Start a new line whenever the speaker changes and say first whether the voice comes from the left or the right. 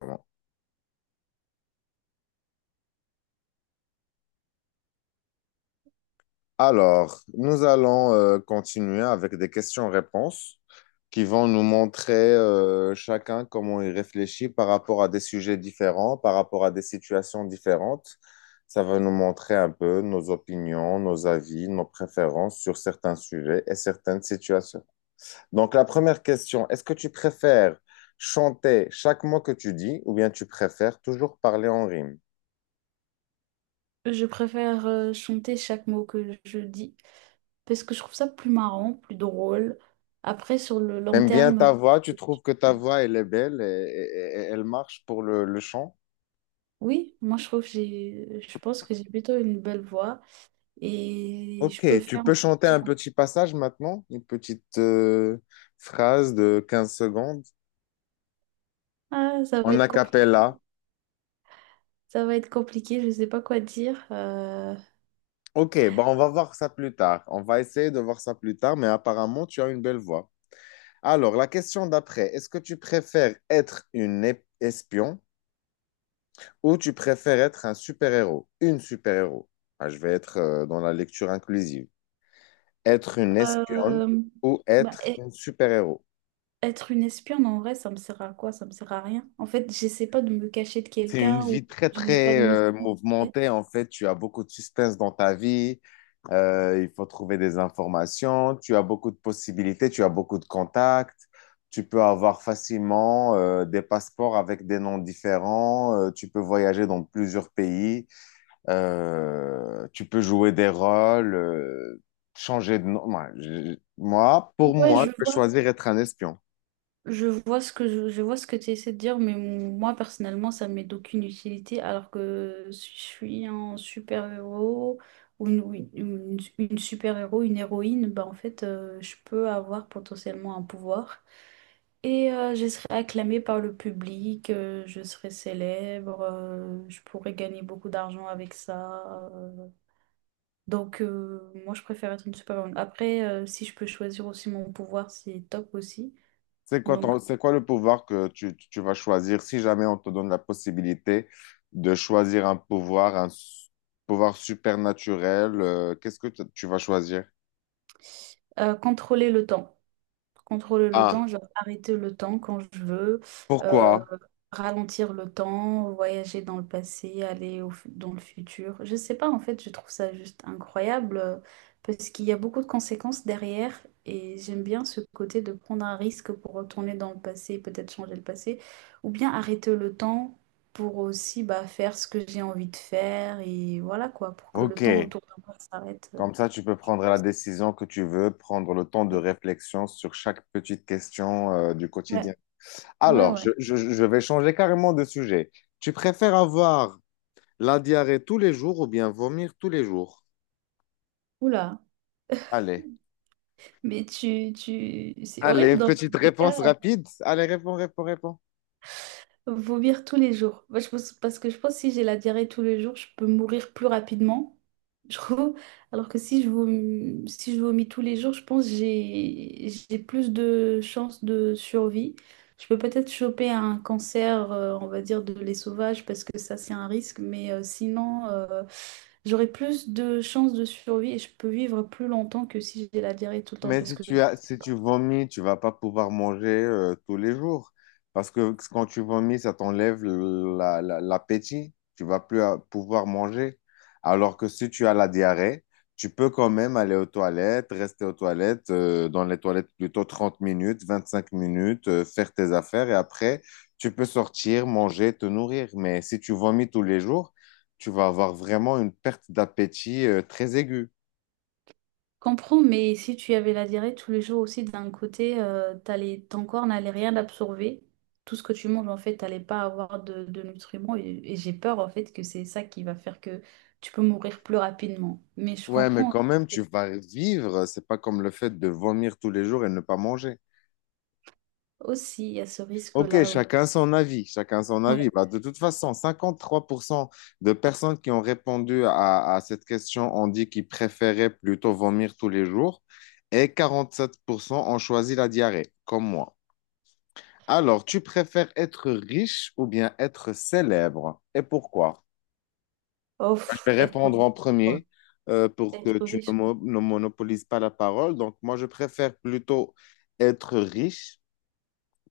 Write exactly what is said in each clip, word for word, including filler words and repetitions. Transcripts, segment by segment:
left: Bon. Alors, nous allons euh, continuer avec des questions-réponses qui vont nous montrer euh, chacun comment il réfléchit par rapport à des sujets différents, par rapport à des situations différentes. Ça va nous montrer un peu nos opinions, nos avis, nos préférences sur certains sujets et certaines situations. Donc, la première question, est-ce que tu préfères chanter chaque mot que tu dis ou bien tu préfères toujours parler en rime?
right: Je préfère euh, chanter chaque mot que je dis parce que je trouve ça plus marrant, plus drôle. Après, sur le long
left: T'aimes bien
right: terme,
left: ta voix, tu trouves que ta voix, elle est belle et, et- et elle marche pour le, le chant.
right: oui, moi je trouve que j'ai, je pense que j'ai plutôt une belle voix et je
left: Ok,
right: peux le
left: tu
right: faire.
left: peux chanter un petit passage maintenant, une petite euh, phrase de quinze secondes
right: Ah, ça va
left: en
right: être
left: a
right: compliqué.
left: cappella.
right: Ça va être compliqué. Je sais pas quoi dire. Euh,
left: Ok, bon, on va voir ça plus tard. On va essayer de voir ça plus tard, mais apparemment, tu as une belle voix. Alors, la question d'après, est-ce que tu préfères être une ép- espion ou tu préfères être un super-héros? Une super-héros. Ah, je vais être euh, dans la lecture inclusive. Être une espionne
right: euh,
left: ou
right: bah,
left: être
right: e-
left: un super-héros.
right: Être une espionne en vrai, ça me sert à quoi? Ça me sert à rien. En fait, j'essaie pas de me cacher de
left: C'est une
right: quelqu'un ou
left: vie très,
right: je n'ai pas
left: très
right: de mission.
left: euh,
right: En vrai.
left: mouvementée, en fait. Tu as beaucoup de suspense dans ta vie. Euh, il faut trouver des informations. Tu as beaucoup de possibilités. Tu as beaucoup de contacts. Tu peux avoir facilement euh, des passeports avec des noms différents. Euh, tu peux voyager dans plusieurs pays. Euh, tu peux jouer des rôles, euh, changer de nom. Moi, je- moi, pour
right: Ouais,
left: moi,
right: je
left: je peux
right: vois.
left: choisir être un espion.
right: Je vois ce que je, je vois ce que tu essaies de dire, mais moi personnellement, ça m'est d'aucune utilité, alors que si je suis un super-héros ou une, ou une- une super-héros, une héroïne, bah en fait, euh, je peux avoir potentiellement un pouvoir. Et euh, je serai acclamée par le public, euh, je serai célèbre, euh, je pourrais gagner beaucoup d'argent avec ça. euh. Donc euh, moi, je préfère être une super-héroïne. Après, euh, si je peux choisir aussi mon pouvoir, c'est top aussi.
left: C'est quoi
right: Donc,
left: ton- c'est quoi le pouvoir que tu, tu vas choisir si jamais on te donne la possibilité de choisir un pouvoir, un s- pouvoir supernaturel, euh, qu'est-ce que t- tu vas choisir?
right: Euh, contrôler le temps. Contrôler le
left: Ah,
right: temps, genre arrêter le temps quand je veux, euh,
left: pourquoi?
right: ralentir le temps, voyager dans le passé, aller au fu- dans le futur. Je sais pas, en fait, je trouve ça juste incroyable euh, parce qu'il y a beaucoup de conséquences derrière et j'aime bien ce côté de prendre un risque pour retourner dans le passé, peut-être changer le passé, ou bien arrêter le temps pour aussi bah, faire ce que j'ai envie de faire et voilà quoi, pour que
left: Ok.
right: le temps autour de moi s'arrête. euh,
left: Comme ça, tu peux prendre la décision que tu veux, prendre le temps de réflexion sur chaque petite question, euh, du quotidien.
right: Ouais, ouais,
left: Alors, je,
right: ouais.
left: je- je vais changer carrément de sujet. Tu préfères avoir la diarrhée tous les jours ou bien vomir tous les jours?
right: Oula,
left: Allez.
right: mais tu, tu... c'est
left: Allez,
right: horrible
left: une
right: dans les
left: petite
right: deux cas,
left: réponse rapide. Allez, réponds, réponds, réponds.
right: vomir tous les jours. Moi, je pense, parce que je pense que si j'ai la diarrhée tous les jours, je peux mourir plus rapidement. Je trouve. Alors que si je vomis, si je vomis tous les jours, je pense que j'ai j'ai plus de chances de survie. Je peux peut-être choper un cancer, euh, on va dire, de l'œsophage parce que ça, c'est un risque. Mais euh, sinon, euh, j'aurai plus de chances de survie et je peux vivre plus longtemps que si j'ai la diarrhée tout le temps
left: Mais
right: parce
left: si
right: que
left: tu as, si tu vomis, tu vas pas pouvoir manger euh, tous les jours. Parce que quand tu vomis, ça t'enlève la- la- l'appétit. Tu vas plus euh, pouvoir manger. Alors que si tu as la diarrhée, tu peux quand même aller aux toilettes, rester aux toilettes, euh, dans les toilettes plutôt trente minutes, vingt-cinq minutes, euh, faire tes affaires et après, tu peux sortir, manger, te nourrir. Mais si tu vomis tous les jours, tu vas avoir vraiment une perte d'appétit euh, très aiguë.
right: Comprends, mais si tu avais la diarrhée tous les jours aussi, d'un côté, euh, t'allais- ton corps n'allait rien absorber. Tout ce que tu manges, en fait, t'allais pas avoir de, de nutriments. Et, et j'ai peur, en fait, que c'est ça qui va faire que tu peux mourir plus rapidement. Mais je
left: Ouais, mais
right: comprends
left: quand même, tu vas vivre. C'est pas comme le fait de vomir tous les jours et ne pas manger.
right: aussi, il y a ce
left: Ok,
right: risque-là aussi.
left: chacun son avis, chacun son avis.
right: Ouais.
left: Bah, de toute façon, cinquante-trois pour cent de personnes qui ont répondu à, à cette question ont dit qu'ils préféraient plutôt vomir tous les jours et quarante-sept pour cent ont choisi la diarrhée, comme moi. Alors, tu préfères être riche ou bien être célèbre? Et pourquoi?
right: Oh,
left: Je
right: pff,
left: vais
right: être,
left: répondre
right: riche,
left: en premier euh, pour
right: Être
left: que tu ne,
right: riche, quoi.
left: mo- ne monopolises pas la parole. Donc, moi, je préfère plutôt être riche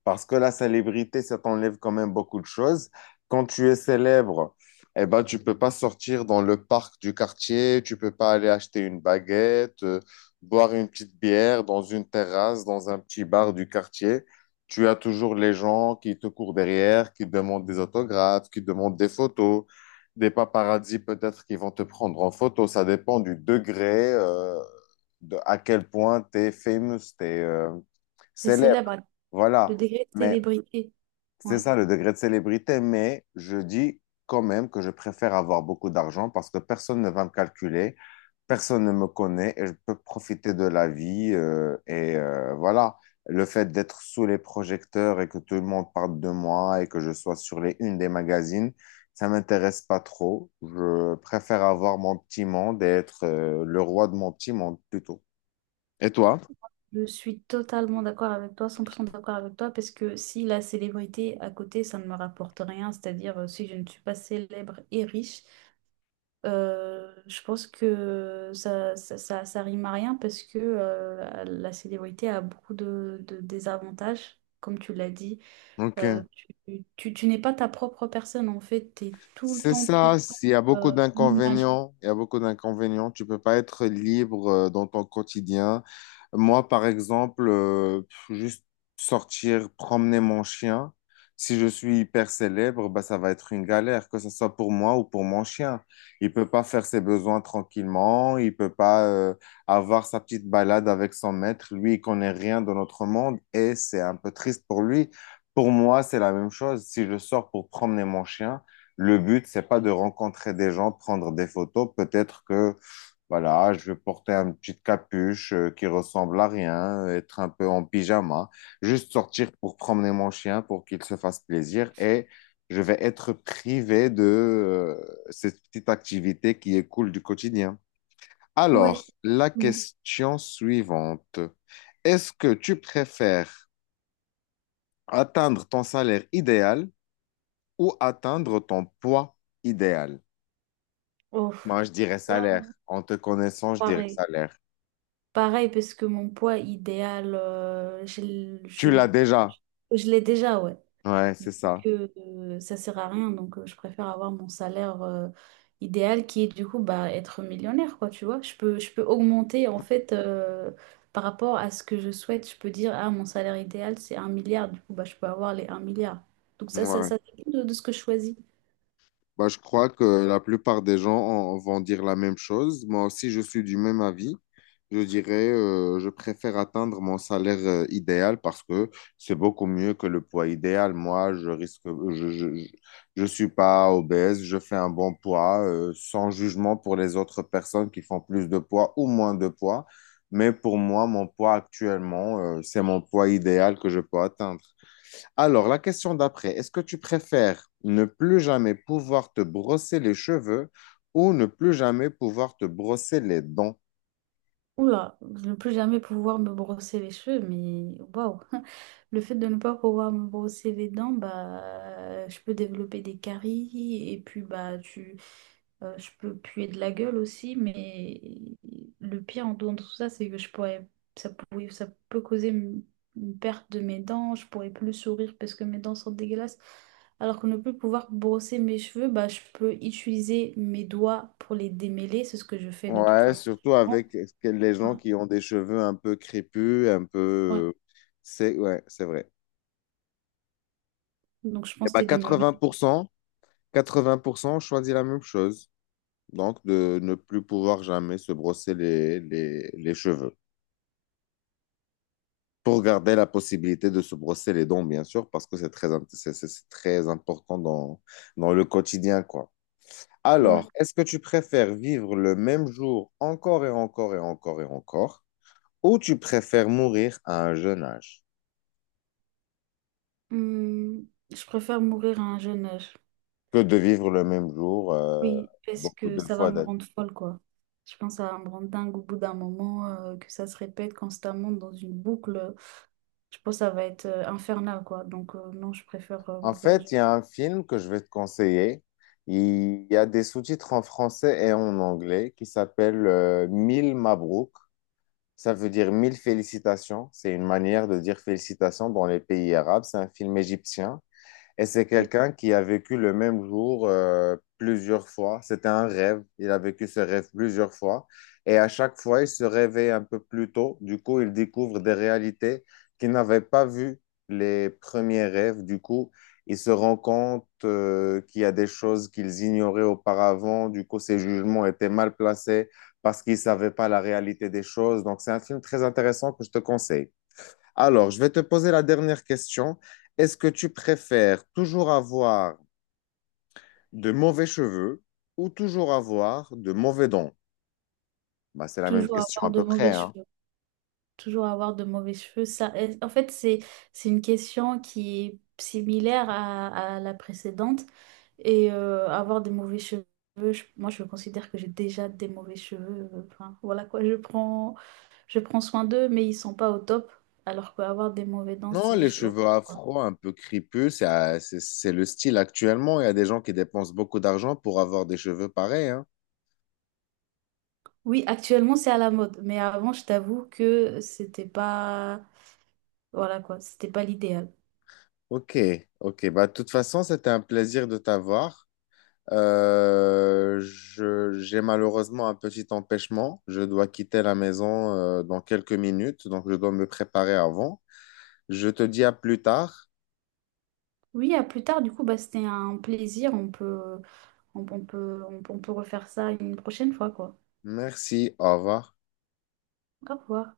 left: parce que la célébrité, ça t'enlève quand même beaucoup de choses. Quand tu es célèbre, eh ben, tu peux pas sortir dans le parc du quartier, tu peux pas aller acheter une baguette, euh, boire une petite bière dans une terrasse, dans un petit bar du quartier. Tu as toujours les gens qui te courent derrière, qui demandent des autographes, qui demandent des photos, des paparazzis peut-être qui vont te prendre en photo. Ça dépend du degré, euh, de à quel point tu es famous, tu es
right: C'est
left: célèbre.
right: célèbre, hein, le
left: Voilà.
right: degré de
left: Mais
right: célébrité.
left: c'est
right: Ouais.
left: ça le degré de célébrité, mais je dis quand même que je préfère avoir beaucoup d'argent parce que personne ne va me calculer, personne ne me connaît et je peux profiter de la vie. euh, et euh, voilà, le fait d'être sous les projecteurs et que tout le monde parle de moi et que je sois sur les unes des magazines, ça m'intéresse pas trop. Je préfère avoir mon petit monde et être euh, le roi de mon petit monde plutôt. Et toi?
right: Je suis totalement d'accord avec toi, cent pour cent d'accord avec toi, parce que si la célébrité à côté, ça ne me rapporte rien, c'est-à-dire euh, si je ne suis pas célèbre et riche, euh, je pense que ça, ça, ça, ça rime à rien parce que euh, la célébrité a beaucoup de, de désavantages, comme tu l'as dit. Euh,
left: Ok.
right: tu, tu, tu n'es pas ta propre personne, en fait, tu es tout le
left: C'est
right: temps, tout
left: ça,
right: le temps,
left: il y a beaucoup
right: euh, une image.
left: d'inconvénients, il y a beaucoup d'inconvénients, tu peux pas être libre euh, dans ton quotidien. Moi, par exemple, euh, pff, juste sortir, promener mon chien, si je suis hyper célèbre, bah, ça va être une galère, que ce soit pour moi ou pour mon chien. Il peut pas faire ses besoins tranquillement, il peut pas euh, avoir sa petite balade avec son maître. Lui, il connaît rien de notre monde et c'est un peu triste pour lui. Pour moi, c'est la même chose. Si je sors pour promener mon chien, le but, c'est pas de rencontrer des gens, de prendre des photos. Peut-être que, voilà, je vais porter une petite capuche euh, qui ressemble à rien, être un peu en pyjama, juste sortir pour promener mon chien pour qu'il se fasse plaisir et je vais être privé de euh, cette petite activité qui est cool du quotidien. Alors,
right: Ouais.
left: la question suivante. Est-ce que tu préfères atteindre ton salaire idéal ou atteindre ton poids idéal?
right: Oh,
left: Moi, je dirais
right: là,
left: salaire. En te connaissant, je dirais
right: pareil.
left: salaire.
right: Pareil, parce que mon poids idéal, euh, je, l- je,
left: Tu
right: l-
left: l'as déjà.
right: je l'ai déjà, ouais.
left: Ouais,
right: Donc,
left: c'est ça.
right: euh, ça sert à rien. Donc, euh, je préfère avoir mon salaire, euh, idéal qui est du coup bah, être millionnaire, quoi, tu vois. Je peux, je peux augmenter, en fait, euh, par rapport à ce que je souhaite. Je peux dire, ah, mon salaire idéal, c'est un milliard. Du coup, bah, je peux avoir les un milliard. Donc, ça, ça,
left: Ouais.
right: ça dépend de, de ce que je choisis.
left: Bah, je crois que la plupart des gens en- vont dire la même chose. Moi aussi, je suis du même avis. Je dirais, euh, je préfère atteindre mon salaire euh, idéal parce que c'est beaucoup mieux que le poids idéal. Moi, je risque, je, je, je je suis pas obèse, je fais un bon poids, euh, sans jugement pour les autres personnes qui font plus de poids ou moins de poids. Mais pour moi, mon poids actuellement, euh, c'est mon poids idéal que je peux atteindre. Alors, la question d'après, est-ce que tu préfères ne plus jamais pouvoir te brosser les cheveux ou ne plus jamais pouvoir te brosser les dents?
right: Oula, de ne plus jamais pouvoir me brosser les cheveux, mais waouh! Le fait de ne pas pouvoir me brosser les dents, bah, je peux développer des caries et puis bah, tu, euh, je peux puer de la gueule aussi, mais le pire en dehors de tout ça, c'est que je pourrais, ça pourrait, ça peut causer une, une perte de mes dents, je pourrais plus sourire parce que mes dents sont dégueulasses. Alors que ne plus pouvoir brosser mes cheveux, bah, je peux utiliser mes doigts pour les démêler, c'est ce que je fais de toute
left: Ouais,
right: façon.
left: surtout avec ce que- les gens qui ont des cheveux un peu crépus, un
right: Ouais.
left: peu... C'est ouais, c'est vrai.
right: Donc je
left: Et
right: pense que
left: bah
right: t'es du même avis.
left: quatre-vingts pour cent quatre-vingts pour cent choisit la même chose. Donc, de ne plus pouvoir jamais se brosser les, les les cheveux, pour garder la possibilité de se brosser les dents, bien sûr, parce que c'est très, int- c'est, c'est- c'est très important dans, dans le quotidien, quoi.
right: Ouais.
left: Alors, est-ce que tu préfères vivre le même jour encore et encore et encore et encore, ou tu préfères mourir à un jeune âge
right: Hum, je préfère mourir à un jeune âge.
left: que de vivre le même jour euh,
right: Oui, parce
left: beaucoup
right: que
left: de
right: ça va
left: fois
right: me
left: d'être-
right: rendre folle, quoi. Je pense que ça va me rendre dingue au bout d'un moment, euh, que ça se répète constamment dans une boucle. Je pense que ça va être euh, infernal, quoi. Donc euh, non, je préfère euh,
left: En
right: mourir.
left: fait, il y a un film que je vais te conseiller. Il y a des sous-titres en français et en anglais qui s'appelle euh, Mille Mabrouk. Ça veut dire mille félicitations. C'est une manière de dire félicitations dans les pays arabes. C'est un film égyptien. Et c'est
right: Oui,
left: quelqu'un qui a vécu le même jour euh, plusieurs fois. C'était un rêve. Il a vécu ce rêve plusieurs fois. Et à chaque fois, il se réveille un peu plus tôt. Du coup, il découvre des réalités qu'il n'avait pas vues les premiers rêves. Du coup, il se rend compte euh, qu'il y a des choses qu'ils ignoraient auparavant. Du coup, ses jugements étaient mal placés parce qu'ils ne savaient pas la réalité des choses. Donc, c'est un film très intéressant que je te conseille. Alors, je vais te poser la dernière question. Est-ce que tu préfères toujours avoir de mauvais cheveux ou toujours avoir de mauvais dents? Bah, c'est la même
right: toujours
left: question
right: avoir
left: à
right: de
left: peu près,
right: mauvais
left: hein.
right: cheveux. Toujours avoir de mauvais cheveux. Ça, est- en fait, c'est, c'est une question qui est similaire à, à la précédente. Et euh, avoir des mauvais cheveux, je- moi, je considère que j'ai déjà des mauvais cheveux. euh, Enfin, voilà quoi, je prends, je prends soin d'eux, mais ils sont pas au top. Alors qu'avoir des mauvais dents,
left: Non,
right: c'est
left: les
right: juste horrible,
left: cheveux
right: quoi.
left: afro, un peu crépus, c'est euh, c'est- c'est le style actuellement. Il y a des gens qui dépensent beaucoup d'argent pour avoir des cheveux pareils, hein.
right: Oui, actuellement, c'est à la mode. Mais avant, je t'avoue que c'était pas. Voilà quoi, c'était pas l'idéal.
left: Ok, ok. Bah, de toute façon, c'était un plaisir de t'avoir. Euh, je- j'ai malheureusement un petit empêchement. Je dois quitter la maison euh, dans quelques minutes, donc je dois me préparer avant. Je te dis à plus tard.
right: Oui, à plus tard, du coup, bah, c'était un plaisir. On peut. On, on peut, on, on peut refaire ça une prochaine fois, quoi.
left: Merci, au revoir.
right: Au revoir.